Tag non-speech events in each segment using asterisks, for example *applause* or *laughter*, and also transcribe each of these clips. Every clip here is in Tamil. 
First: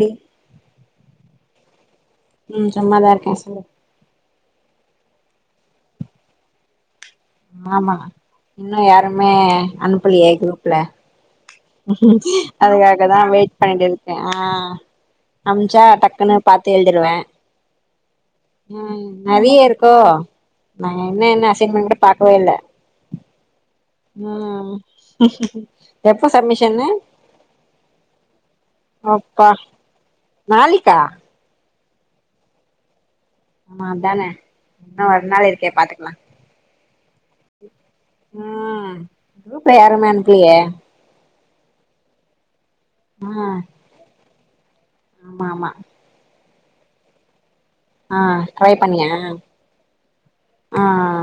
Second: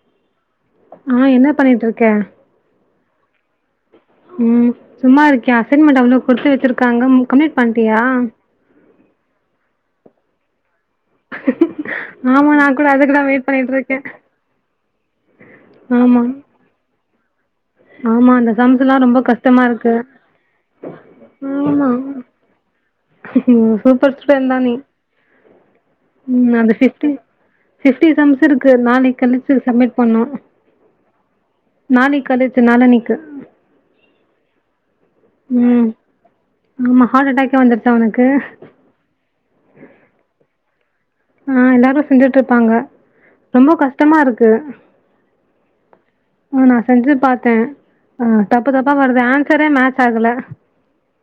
டி ஆஹ் என்ன பண்ணிட்டு இருக்கேன் பேசால உம் சும்மா இருக்கேன் அசைன்மென்ட் அவ்வளோ கொடுத்து வச்சிருக்காங்க கம்ப்ளீட் ஆமா பண்ட்டியா இன்னும் யாருமே அனு அப்டிலேயே குரூப்ல ஆமா நான் கூட அதுக்காக அதுக்குதா தான் வெயிட் பண்ணிட்டு இருக்கே இருக்கேன் ஆஹ் அம்ச்சா ஆமா டக்குன்னு பாத்து எழுதிருவேன் ஆமா அந்த சம்ஸ்ல்லா ஆஹ் ரொம்ப கஷ்டமா நிறைய இருக்கோ இருக்கு நாங்க என்ன என்ன ஆமா அசைமைன்ட் பாக்கவே இல்ல சூப்பர் ஸ்டூடெண்ட் தா நீ உஹம் ம் அந்தபிப்டி சம்ஸ்சு இருக்கு நாளைக்கு அப்பா அனுப்பிரு சமிட் பண்ணனும் நாளைக்கா நாளைக்கு கழிச்சு நாலனைக்கு ஆமா தானே இன்னும் ஒரு நாள் இருக்கே ம் பாத்துக்கலாம் ஆமா ஹார்ட் அட்டாக்கே வந்துருச்சா உனக்கு உஹம் குருப்பல யாருமே அனுப்பலையே ஆஹ் எல்லாரும் செஞ்சுட்டு இருப்பாங்க ஆ ரொம்ப கஷ்டமா இருக்கு இது ஆமா ஆமா ஆஹ நான் செஞ்சது பாத்தேன் ஆ தப்பு ட்ரை தப்பா பண்ணியா வருது ஆன்சரே மேஜ் ஆகல ஆ ஆ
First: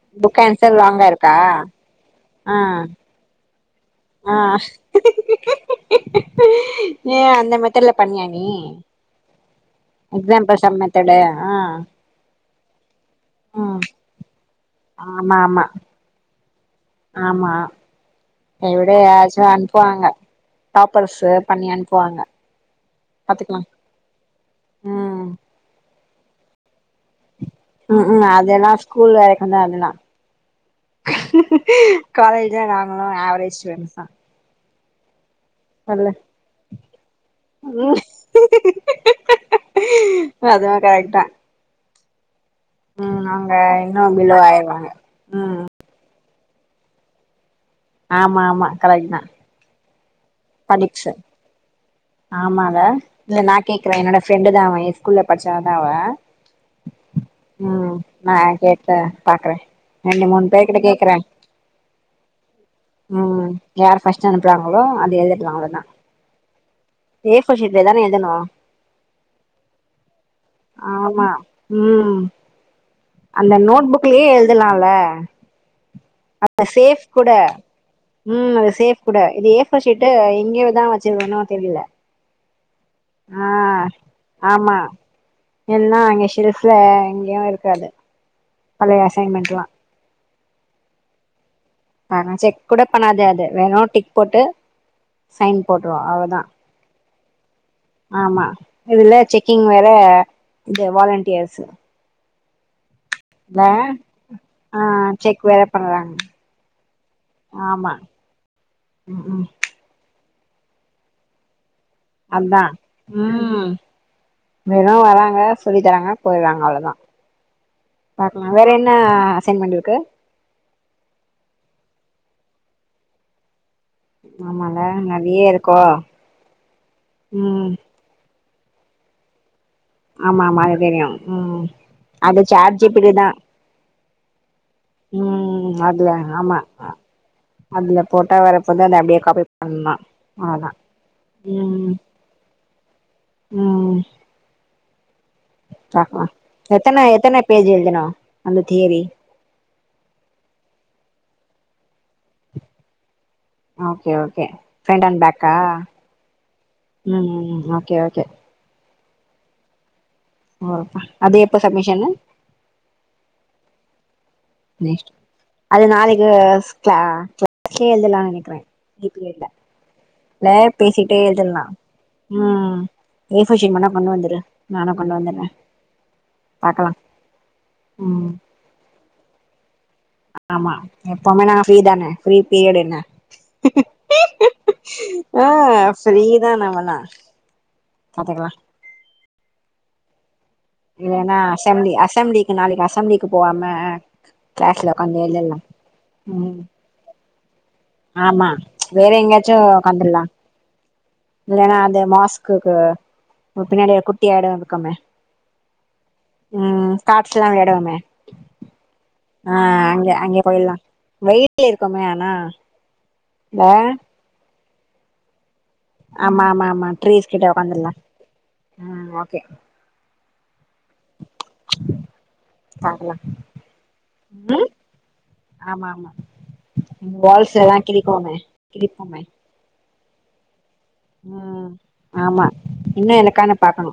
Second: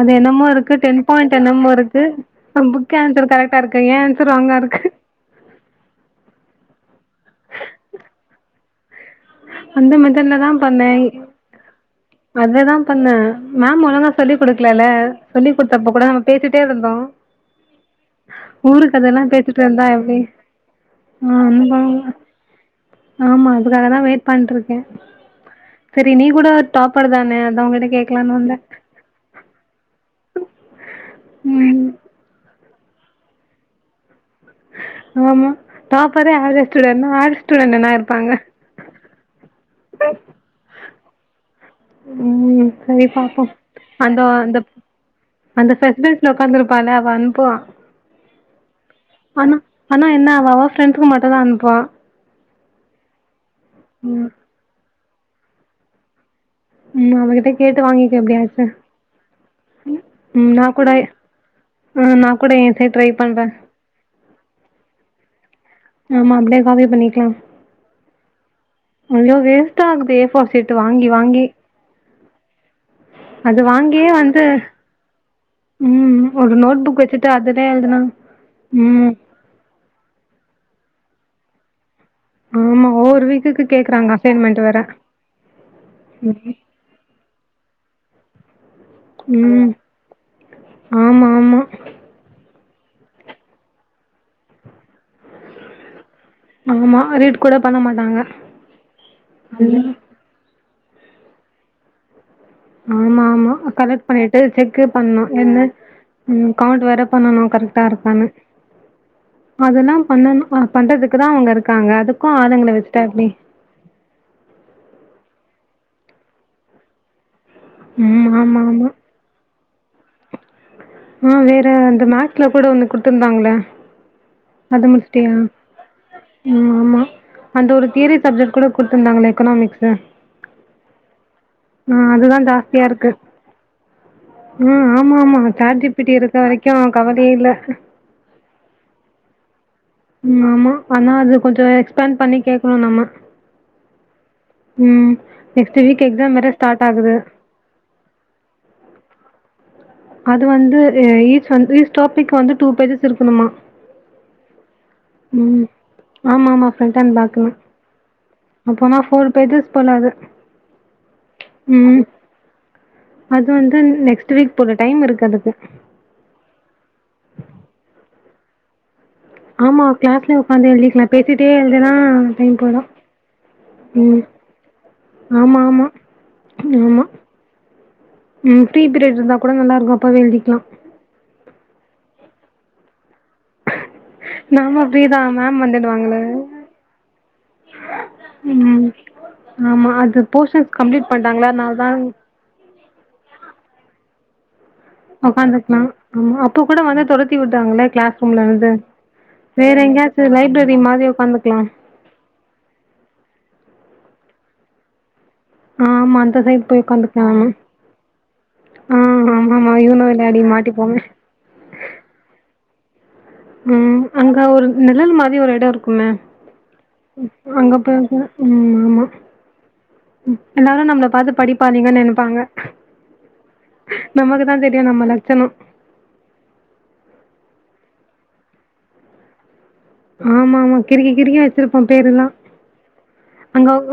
அது புக் என்னமோ இருக்கு ஆன்சர் லாங்கா டென் இருக்கா பயின் என்னமே இருக்கும் அப்பரோம் புக் ஆன்சர் கரேக்ட் ஆஹ் ஏ அந்த மத்தடுல பண்ணிய நீ அந்த எக்ஸாம்பிள் மேதடுலதான் சம் பண்ணேன் மெத்தடு ஆ அதுலதான் பண்ணேன் ம் மேம் ஒழுங்கா சொல்லிக் குடுக்கலல்ல ஆமா ஆமா சொல்லி்டுத்தப்ப கூட நம்ம பேசிட்டு பேசிட்டே இருந்தோம் ஆமா இத விட ஊருக்கதையல்லாம் யாராச்சு பேசிட்டே இருந்த அனுப்புவாங்க எப்டி டாப்பர்ஸு பண்ணி அனுப்புவாங்க ஆமா பாத்துக்கலா அதுக்காகான் ரின் இருக்கேன் ம் சரி நீ கூட டாப்பர் தானே அ உம் உ அதெல்லாம் ஸ்கூல்வறக்கு தான் அதெல்லாம் ம் காலேஜ்ல ஆவரேஜ் ஸ்டுடென்ஸ் தான் ஆமா டாப்பரே ஆவரேஜ் ஸ்டுடென் தான் ஆவரேஜ் ஸ்டுடென் என்னவ ம் இருப்பாங்க அதுவு கரெக்ட் தா உம் உம் சரி ம் பாப்போம் அவங்க இன்னு அந்த பிலோ அந்த ஆயிருவாங்க ம் அந்த கில உட்காந்தந்து ரூபான் அப்ப அனுப்புவான் ஆமா ஆமா கரேக் தான் ஆனா என்ன அவன் உன்ஃப்ரெண்ட்கு மட்டும் தான் அனுப்புவான் ஆமால்ல இல்ல நா கேக்குறே என்னோட ஃபெரெண்டு தான் அவன் ஸ்கூல்ல படிச்சால அவன் ம் அவகிட்ட கேட்டு உம் வாங்கிக்க நான் எப்டியாச்சு கேட்ட பாக்குறேன் ரெண்டு மூணு ம் நா பேரு கிட்ட கூட கேக்குறேன் ஆ நா கூட எ சைட் ட்ரை பண்றே உம் யார் ஃபர்ஸ்ட் அனுப்புறாங்களோ அது எ யாரு ஆமா அப்படியே அதே பண்ணிக்கலாம் ஷீட்ல தான எழுதணு ஐயோ வேஸ்ட் ஆகுது ஏபோர் சீட் வாங்கி ஆமா வாங்கி ம் அந்த அது வாங்கியே நோட்புக்லயே வந்து எழுதலால ம் ஒரு அந்த நோட் புக் சேப் வச்சுட்டு கூட அதுலயே எழுதுனா உம் அந்த சேப் ம் கூட இது ஏபோர் சீட் இங்கேயேதான் வச்சிருகனும் தெரியல ஆமா ஒவ்வொரு வீக்குக்கு ஆஹ் கேக்குறாங்க அசைன்மெண்ட் ஆமா வேற என்ன அங்க செல்ஃபுல எங்கேயோயிருக்காது பலைய அசைன்மெண்ட்லா ம் ஆமா ஆமா ஆஹ் செக் கூட பண்ணாது அது வெறோ டிக் போட்டு சைன் போட்டுறோ அவ தா ஆமா ரீட் கூட பண்ண மாட்டாங்க ஆமா இதுல ம் செக்கிங்வேற இங்க வாலண்டியர்ஸ் ஆமாம்மா கலெக்ட் பண்ணிட்டு செக்கே ஆ பண்ணோ செக் என்ன வேற பண்றாங்க கவுண்ட் வேற பண்ணணோ ஆமா கரெக்டாயிருக்கான்னு ம் ம் அதுல்லா பண்ணணோ அது பண்றதுக்குதா அவங்க இருக் அதான் உம் வெறோ வராங்க சொல்லி தராங்க போயிடுறாங்க அவ்வளவுதான் ம் பாக்கலா வேற என்ன அசைன்மென்ட் இரு க்கு ஆஹ் வேற அந்த மேக்ஸ்ல கூட ஒன்னு குடுத்துயிருந்தாங்கள ஆமால அத முடிச்டியா நெறைய இருக்கோ ஆமா அந்த ம் ஒரு தியரி சப்ஜெக்ட் கூட குடுத்துயிருந்தாங்களே எக்கனாமிக்ஸ் ஆமா ஆமா அது தெரியும் உம் ஆ அதுதா அது ஜாஸ்தியா இருக்கு சாட்ஜீப்பீட்டிதா ம் ஆமா ஆமா உம் சாட் உம் ஜி பி டி அதுல இருக்க ஆமா வரைக்கு கவலையே இல்ல அதுல போட்டா வரப்போது அத அப்டியே காபி பண்ணலா ம் ஆமா ஆனா அது கொஞ்சோ எக்ஸ்பேண்ட் பண்ணி கேக்கணோம் நம்ம ம் நெக்ஸ்ட் ஆ வீக் ஹா எக்ஸாம் வேற ஸ்டார்ட் எத்தன ஆகுது எத்தன பேஜ் எழுதுன அந்த தியரி அது வந்து ஈச் வந்து ஈச் டாபிக் வந்து டூ பேஜஸ் இருக் ஓகே ஓகே ஃபிரண்ட் அண்ட் பேக்கா ம் ஆமா ஆமா ஃப்ரண்ட் அண்ட் பேக்குனு உம் ஓகே ஓகே அப்போனா ஃபோர் பேஜஸ் பண்ணோ அது ஆஹ்பா அது எப்ப ம் சப்மிஷன்னு ஸ்டீட் அது நாளிக்கு கிளாஸ்லயே எழுதலா நெனைக் குறே நீ பிரியா இல்ல ஆமா கிளாஸ்லயே ஒக்காந்து எழுதிக்கலா பேசிட்டே எழுதுனா டைம் ம் போயிடோ ஏ ஃபோர் ஷீட் வேணா கொண்டு ம் வந்துரு நானு கொண்டு வந்துர்றே ஆமா ஆமா பாக்கலா ஆமாம்மா ம் ஃப்ரீ பீரியட் இருந்தா கூட நல்லாயிருக்கோ ஆமா எப்பவுமே நா ஃபிரி தான ஃபிரீ பீரியட் என்ன நாம ஃபிரீதான் ஆ மேம் வந்துடுவாங்கள ஃப்ரீ தா நம்மல்லா பாத்துக்கலா உம் ஆமா அது போர்ஷன்ஸ் கம்ப்ளீட் பண்ணிட்டாங்களா அதனாலதான் தண்ணிக்கு போவாம கிளாஸ்ல உக்காந்து ஒக்காந்து எழுதலா இருக்குணு அம்ம அப்ப ம் கூட வந்து தொடச் ஆமா வேற எங்கயாச்சு வேற ஒக்காந்துரலாம் எங்கேயாச்சும் லைப்ரரி மாதிரி உக்காந்துக்கலாம். இல்லன்னா அது மாஸ்குக்கு பின்னாடி குட் எடம் இருக்குமே ஆமா. அந்த சைடு போய் ம் உக்காந்துக்கலாம் நம்ம. காட்ச எடமே ஆ ஆ ஆமாமா. யூனோ அங்கே விளையாடி அங்கேய போயிரலாம் மாட்டிப்போமே! வெயில இருக்குமே ஆனா இல்ல ம் அங்க ஒரு நிழல் மாரி ஒரு எடம் இருக் க்கு ஆமா ஆமா ஆமா ட்ரீஸ் கிட்ட அங்க உக்காந்துர்லா போய ம் ஆமா எல்லாரும் நம்மள பாத்து படிப்பானீங்கு நினைப்பாங்க பாக்கலா நமக்குதான் ம் தெரியும் நம்ம லட்சணம் ஆமா ஆமா *inaudible* ஆமா ஆமாக் கிருக்கி கிரிக்கி ம் வச்சிருப்போம் பேர் எல்லாம் ஆமா இன்னு எனக்கானு அங்கொ பாக்கணு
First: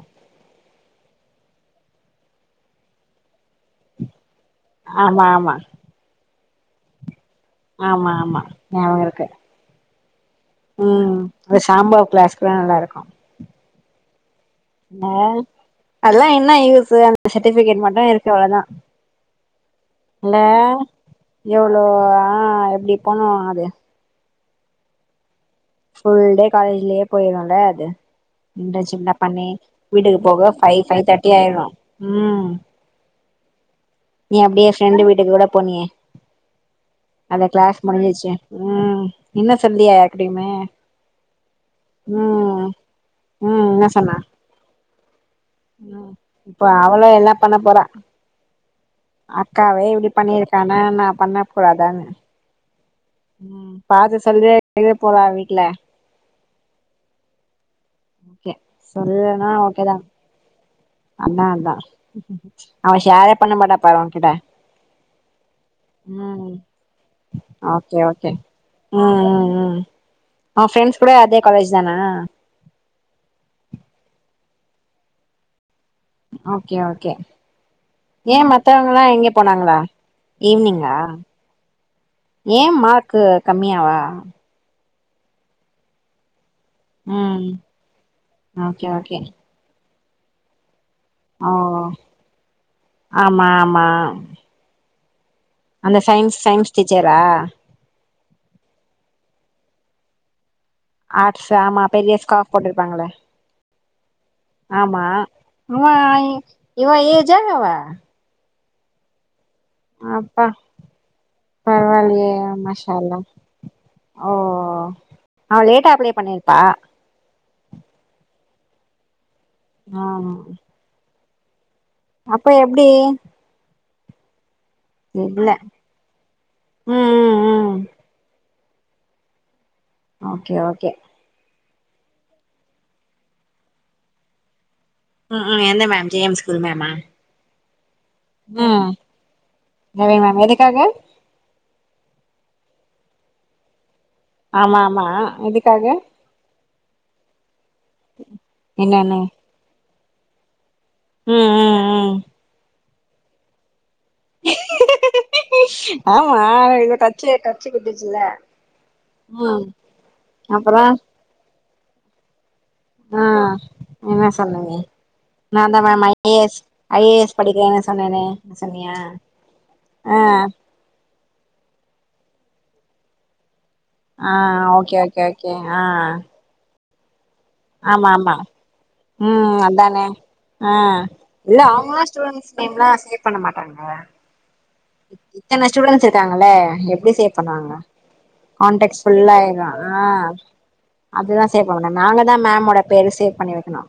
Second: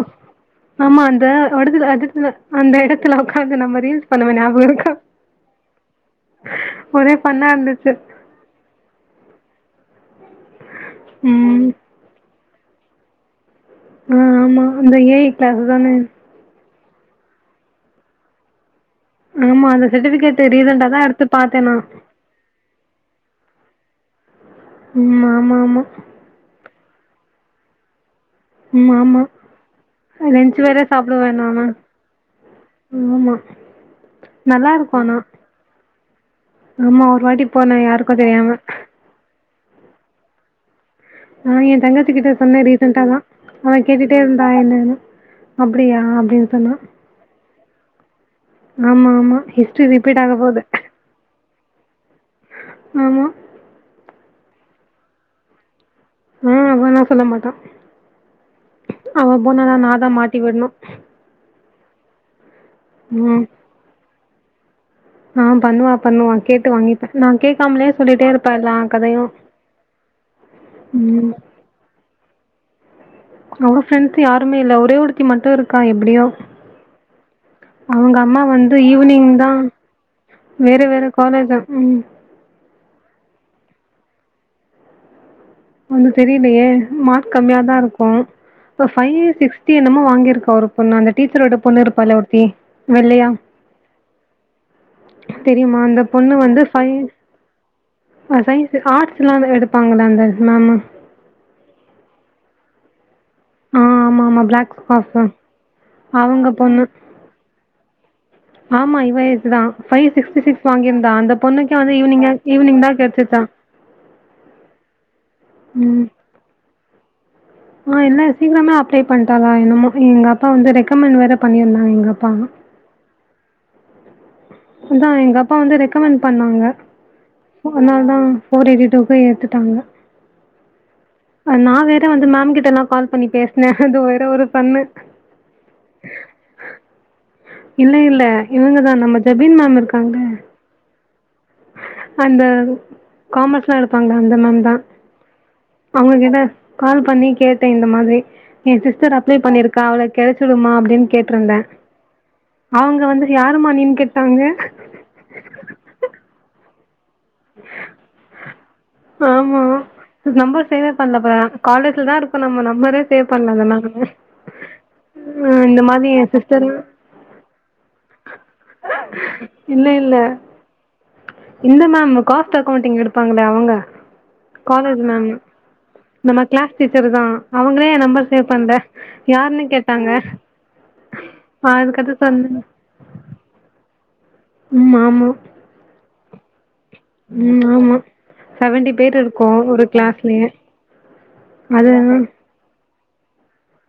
ஆமா அந்த வடுதுல்ல அது இல்ல அந்த இடத்துல ஒக்காந் அது நம்ம ரீல்ஸ் பண்ணுவ ஞாபகம் இருக்க ஆமா ஆமா ஒரேப் ஆமா ஆமா ஞாபக இருக்கு ம் அது சாம்போ கிளாஸ் எல்லா நல்ல இருக்கோம் ஆ ஆமா அந்த ஏஐ கிளாஸ் தானே அது சர்டிபிகட்ட்டு மட்டும் இருக்கு அவ்வளவுதான் ஆமா அந்த சர்ட்டிபிகேட் ரீசன்ட தான் எடுத்து பாத்தேன் நான் பண்ணுவோ அது உம்மா ஃபுல் டேக் காலேஜிலேயே போயிரும்ல அது இந்த ம் சின்னா ஆமா பண்ணி வீட்டுக்கு போக லன்ச் வேற ஃபைவ் ஃபைவ் சாப்பிடுவே தேர்ட்டி நானு ஆயிடும் ம் ஆமா நீ நல்லா அப்டியே இருக்கு ஃப்ரெண்டு ஆனா வீட்டுக்கு கூட போனியே ஆமா ஒரு அந்த வாட்டி போனே யாருக்கு தெரியாம சொல்லலையா யார்கிட்டயுமே ஆ என் தங்கச்ச கிட்ட ம் சொன்னேன் ரீசன்டா தான் ம் அவன் என்ன சொன்னா கேட்டுட்டே இருந்தா என்னு அப்டியா ம் அப்டின்னு இப்ப சொன்னா அவளு எல்லா *unintelligible* ஆமா ஆமா அக்காவே ஹிஸ்ட்ரி இப்டி ரிபீட்டு ஆக போது பண்ணிருக்கானா நா பண்ண கூடாதான்னு பாத்து சொல்தே எவே போறா வீட்டுல ஆஹ் அவன்னா சொல்ல மாட்டான் ஓகே அவன் போனாதான் நாதான் மாட்டி விடுணு அதான் அதான் அவன் ஷேரே பண்ண மாட்டா பாரு உன் கிட்ட ஆஹ் பண்ணுவா பண்ணுவா கேட்டு வாங்கிப்பேன் நான் கேட்காமலே ஓகே சொல்லிட்டே ஓகே இருப்பேன்ல்லாம் ம் கதையும் ம் ம் அவ ஃப்ரெண்ட்ஸ் உம் கூட உம்உம் அதே காலேஜ் தானா அவள ஃப்ரெண்ட்ஸ் யாருமேல்ல ஒரே ஒருத்தி மட்டும் இருக் அக்கா எப்படியோ ஓகே ஓகே அவங்க ஏ அம்மா வந்து மத்தவங்கல்லா ஈவினிங் எங்க தான் போனாங்களா வேற ஈவ்னிங்கா வேற காலேஜ உம் க்கு கம்மியாவா ஒன்னுதெரிது அப்டியே மார்க் ம் கம்மியா தான் இருக்கும் ஓகே இப்ப ஃபை ஓகே சிக்ஸ்டி என்னமோ வாங்கிருக்க அவரு பொண்ணு அந்த ஓ டீச்சரோட பொண்ணு இருப்பால ஒருத்தி வெள்ளையா ஆமா ஆமா தெரியுமா அந்த இந்த பொண்ணு சயின்ஸ் வந்து சயின்ஸ் பை டீச்சரா ம் சயின்ஸ் ஆர்ட்ஸ் எல்லாமே எடுப்பாங்கள அந்த மாம்மா ஆக்ஸ் ஆமா பெரிய ஸ்காஃப் போட்டுருப்பாங்களே ஆ ஆமாமா. பிளாக் ஆமா ஸ்கார்ஃபு. ஆமா அவங்க பொண்ணு. இவ ஏஜா அவ ஆமா இவ தான் ஃபைவ் சிக்ஸிடி அப்பா சிக்ஸ் வாங்கியிருந் தா அந்த பொண்ணுக்கு வந்து ஈவினிங் கே பரவாயில்லையே ஈவினிங் மாஷா தான் அல்லா கெடச்சிச்சா ஓ அவ லேட்டா அப்ளே பண்ணிருப்பா இன்னு இல்ல சீக்கிரமே அப்ளை பண் என்னமோ ஆ எங்க அப்பா வந்து ரெக்கமெண்ட் வேரப் பணியன்ன அப்ப எப்டி அதான் எங்க இல்ல அப்பா வந்து ரெக்கமெண்ட் பண்ணாங்க ம் ம் ம் ஒன்னால் தா ஃபோர் எய்ட்டி டுஃப் ஃபை எடுத்துட்டாங்க ஓகே ஓகே நான் வேற வந்து மேம் கிட்ட யல்லாம் கால் பண்ணி பேசினே அது வேற ஒரு ஃபண்ணு ம் ம் எந்த மேம் ஜே எம் ஸ்கூல் மேமா இல்ல இல்ல ம் இவுங்கதான் நம்ம ஜபீன் மேம் ரவி இருக்காங்கள மேம் எதுக்காக அந்த காமர்ஸ்லாம் இருக் ப்பங்க தாம் தாமந்த ஆமா ஆமா எதுக்காக அவங்ககிட்ட கால் பண்ணி கேட இந்த மாதிரி என் சிஸ்டர் என்னன்னு அப்ளை பண்ணியிருக்கா அவள கெடச்சுடுமா அப் ம் கேட்டிருந்தேன் ம் ம் அவங்க வந்து யாருமா நின் கே ஆமா கச்சுட்டுச்சல ஆமா உஹம் அப்புறம் காலேஜல தான் இருக்கும் நம்ம ந ஆஹ் என்ன சொன்னன நான் இந்த தான் மேம் மாதிரி நான்தான் என் ஐஏஸ் சிஸ்டர் -ஐஏஎஸ் படிக்கிறேன் என்ன சொன்னேன்னு சொன்னியா இல்ல இல்ல ஆஹ் இந்த மேம் காஸ்ட் அக்கௌண்டிங் எடுப்பாங்கள அவங்க ஆஹ் okay college -okay ma'am -okay ஆஹ் நம்ம கிளாஸ் டீச்சர் தான் ஆமா- ஆமா உம் அதானே கேட்டாங்க ஆஹ் இல்ல அவங்காம் அதுக்கடுத்து சொன்ன ஸம்ாம் சேவ் பண்ண மாட்டாங்க ம் இன ஸ்டூடெண்டஸ் இருக்காங்கள உம் ஆமா செவன்டி பேரு இருக்கோ ஒரு கிளாஸ்லயே அதுதான் அது செய்யபோரோம் நாங்க தான் மேமோட பேரு சேவ் பண்ணி வைக்கணும்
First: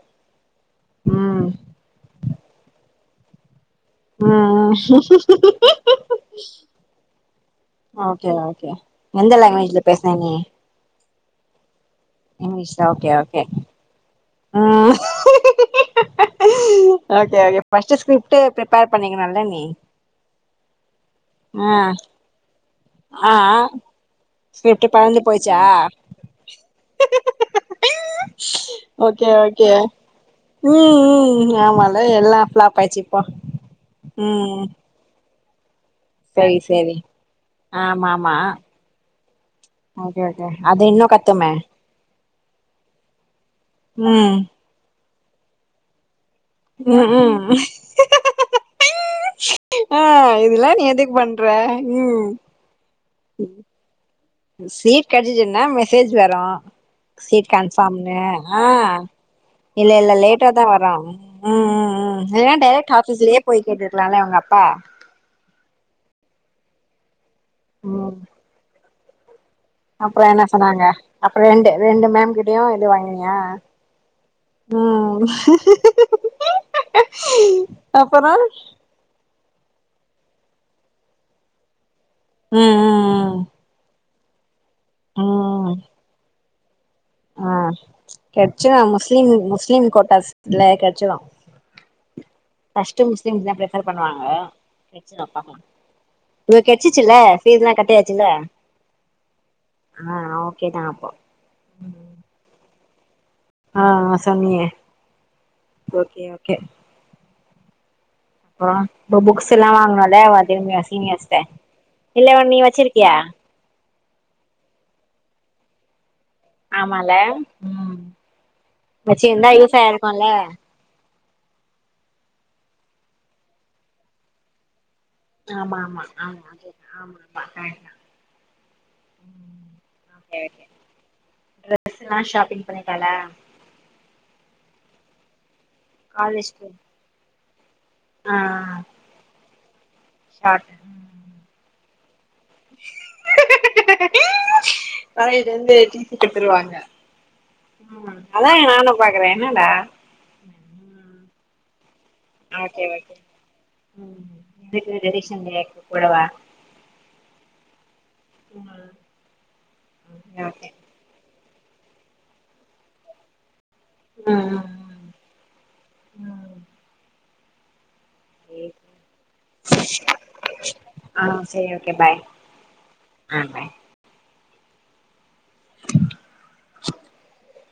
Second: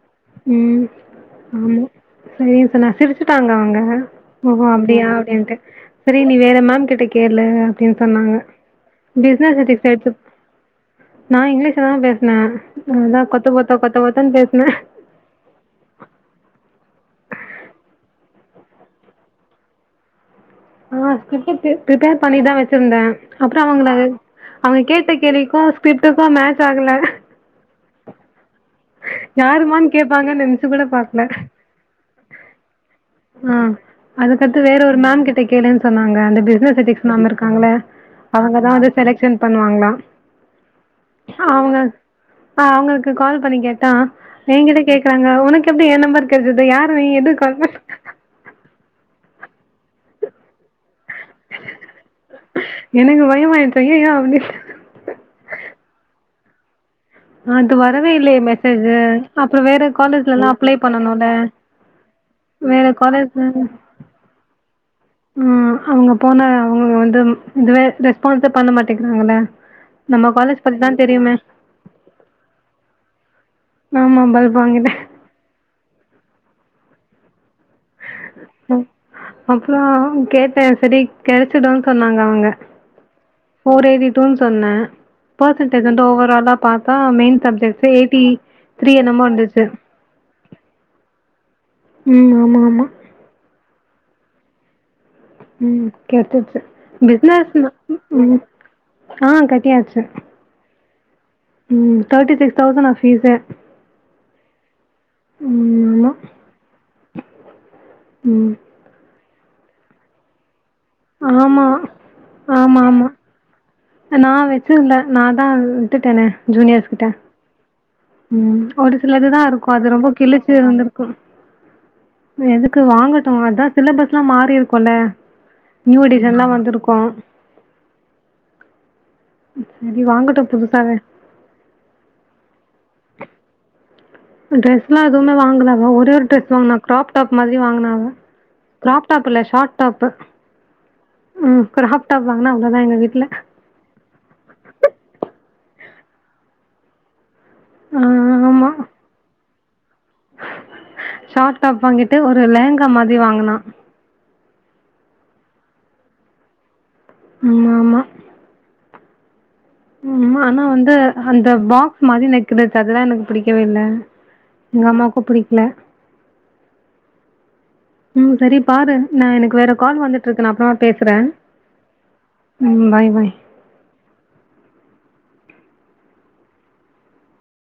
உம் ஆமா சரி -சொசிர ட்டாங்க அவங்க ஓ ம் அப்படியா அப்ப ச நீ வேறம் கிட்ட கே அப்படனு ஓகே சொன்னாங்க ஓகே எந்த லாங்குவேஜ்ல பேசுன நீ *unintelligible* நான் இங்கிலீஷ் தான் பேசுினேன் இங்கிலீஷ்ல ஓகே அததான் ஓகே கொத்த போத்த -கொத்த போத்தன்னு பேசுனேன் ம் okay okay first script prepare பண்ணிக்கலால நீ ஆஹ ஆ பிப்பேர் பண்ணிதான் வச்சன் இருந்தேன் ஆ அப்புறம் அவங்கள அவங்க ஸ்கிரிப்ட் கேட்ட பறந்து போயிச்சா கேள்க்கும் ஸ்கிரிப்ட்டுக்கும் மேட்ச ஆகல ஓகே -ஓகே யாரும்மான்னு கேட்பாங்கன்னு நினைச்சு கூட உம் பார்க்கல. உம் ஆமால எல்லாம் ஃப்ளாப் ஆயச்சுப்போ ஆ உம் அதுக்கடுத்து வேற ஒரு கிட்ட கேளு ன்னக்கா அந்த பிஸிஸ்னேஸ் ஆமா ஆமா அவங்க தா செலக்சன் பண்ணுவாங்கள ஓகே ஓகே அது இன்னு கத்துமே அவங்க ஆஹ் அவங்களுக்கு கால் ப் பண்ணி கேட்டா ம் நீ் இத கேட்க்க ங்க உனக்கு எப்படி என் நம்பர் இருது யாரு எதுக்க கவ்த் ஆஹ் இதெல்லாம் எதுக் பண்ற உம் எனக்கு பயம்மா அய்யாயோ அப்படி சீட் கிடைச்சுச்ன்னா மெசேஜ் வரும் சீட் அது கன்ஃபாம் வரவே இல்லையே மெசேஜு ஆஹ் அப்புறோ வேற இல்ல இல்ல காலேஜ்லல்லா லேட்டா தான் அப்ளை வரும் பண்ணனுல்ல ஹம் உ உம் வேற லேட்டைரக்ட் ஆபீஸ்லயே காலேஜ்ல போய் கேட்டுருக்கலாம் இல உங்க அப்பா ம் அவங்க போன அவங்க வந்துரனும் இதுவே ரெஸ்பான்ஸ் பண்ண மாட்டே கோக்குதுங்களா அப்புறம் என்ன சொன்னாங்க அப்புறம் ரெண்டு ரெண்டு மேம்கிட்டயும் இது வாங்கினியா ஆம்மா பல்புவங்கிட்டோ உ ம் ஹ ஹ ஹி அப்பளம் கேட்டேன் சரி கிடைச்சுடும் த் சொன்னாங்க அவங்க ம் ம் ஊரேதி யோன் சொன்னா பர்சல் டோஜ்ல ஓவர ஆல்லா ஆஹ் கிடைச்சவான் த்ரீ என்னமோ முஸ்லிம் இருந்துச்சு முஸ்லிம் கோட்டாஸ்ல கிடைச்சுடும் ம் ஆமா ஆமா பஸ்ட் முஸ்லிம்தான் ப்ரட் சோர் பண்ணுவாங்க ம் கெடச்சிருச்சு உனக் கச்சுச்சுலா பிஸ்னஸ் பீஜ்ல்லாம் கட்டியச்சுல ம் ஆ கட்டியாச்சு ஆஹ் ஒகோ த அப்போ ம் முப்பத்து ஜந்து ஆயிர எப்போது நன் பீஸ்ஸொ ஆஹ் ஹ சென்னியே ம் ஆமா ஓகே ஓகே ம் ப்பா இப்ப புக்ஸ் எல்லாம் வாங்கின்னால வாதுங்காஸ் இனி அஜ்வே ஆமா இல்லலை உன் நீ வச்சிருக்கியா நான் வச்சுருந்தோன் நாதான் விட்டுட்டேனே ஆமால உம் உம் ஒரு சிலதுதான் இருக்கோ அது ரொம்ப இருக்குல்ல கிளிச்சு இருந்திருக்கும் எதுக்கு வாங்கட்டோ அதான் சிலபஸ் லா மாறி இருக்கோம்ல ஆமா ஆமா ஆமா ஆமா ஆமா தேலாம் ம் ஒகே ஷப்பிங் பண்ண டாடா ட்ரெஸ் லா எதுவுமே வாங்கலா ஒரே ஒரு ட்ரஸ் காலேஜ்க்கு வாங்கன கிரராப்டாப் எப்டி வாங்கினா கிராப்டாப்ல ஷார்ட் தப்பு ஸ்ஷாட் உம் கிராப் தப்பு வாங்கன்னா எங்க வீட்டுல காலேஜ்ல இருந்து டிசி கேடுத்துருவாங்க ஆ உஹம் அதா நானும் பாக்குறேன் என்னட ஷார்ட டாப் வாங்கிட்டு ஒரு ஓகே லேங்கா ஓகே மாதிரி வாங்கனா செந் குடவா ஆமா-ஆமா உமல் உம் ஆனா வந்து அந்த பாக்ஸ் மாதி நக்குல அதுதான் எனக்கு பிடிக்கோ வே இல ம் எங்க அம்மாக்கு ம் பிடிக்கல ம் ம் செரி பாரு நா எனக்கு வேற கால் வந்துட்டுருக்கு அப்புறமா பேசுறே ஆ சரி ஓகே பாய் ம் பாய் பாய்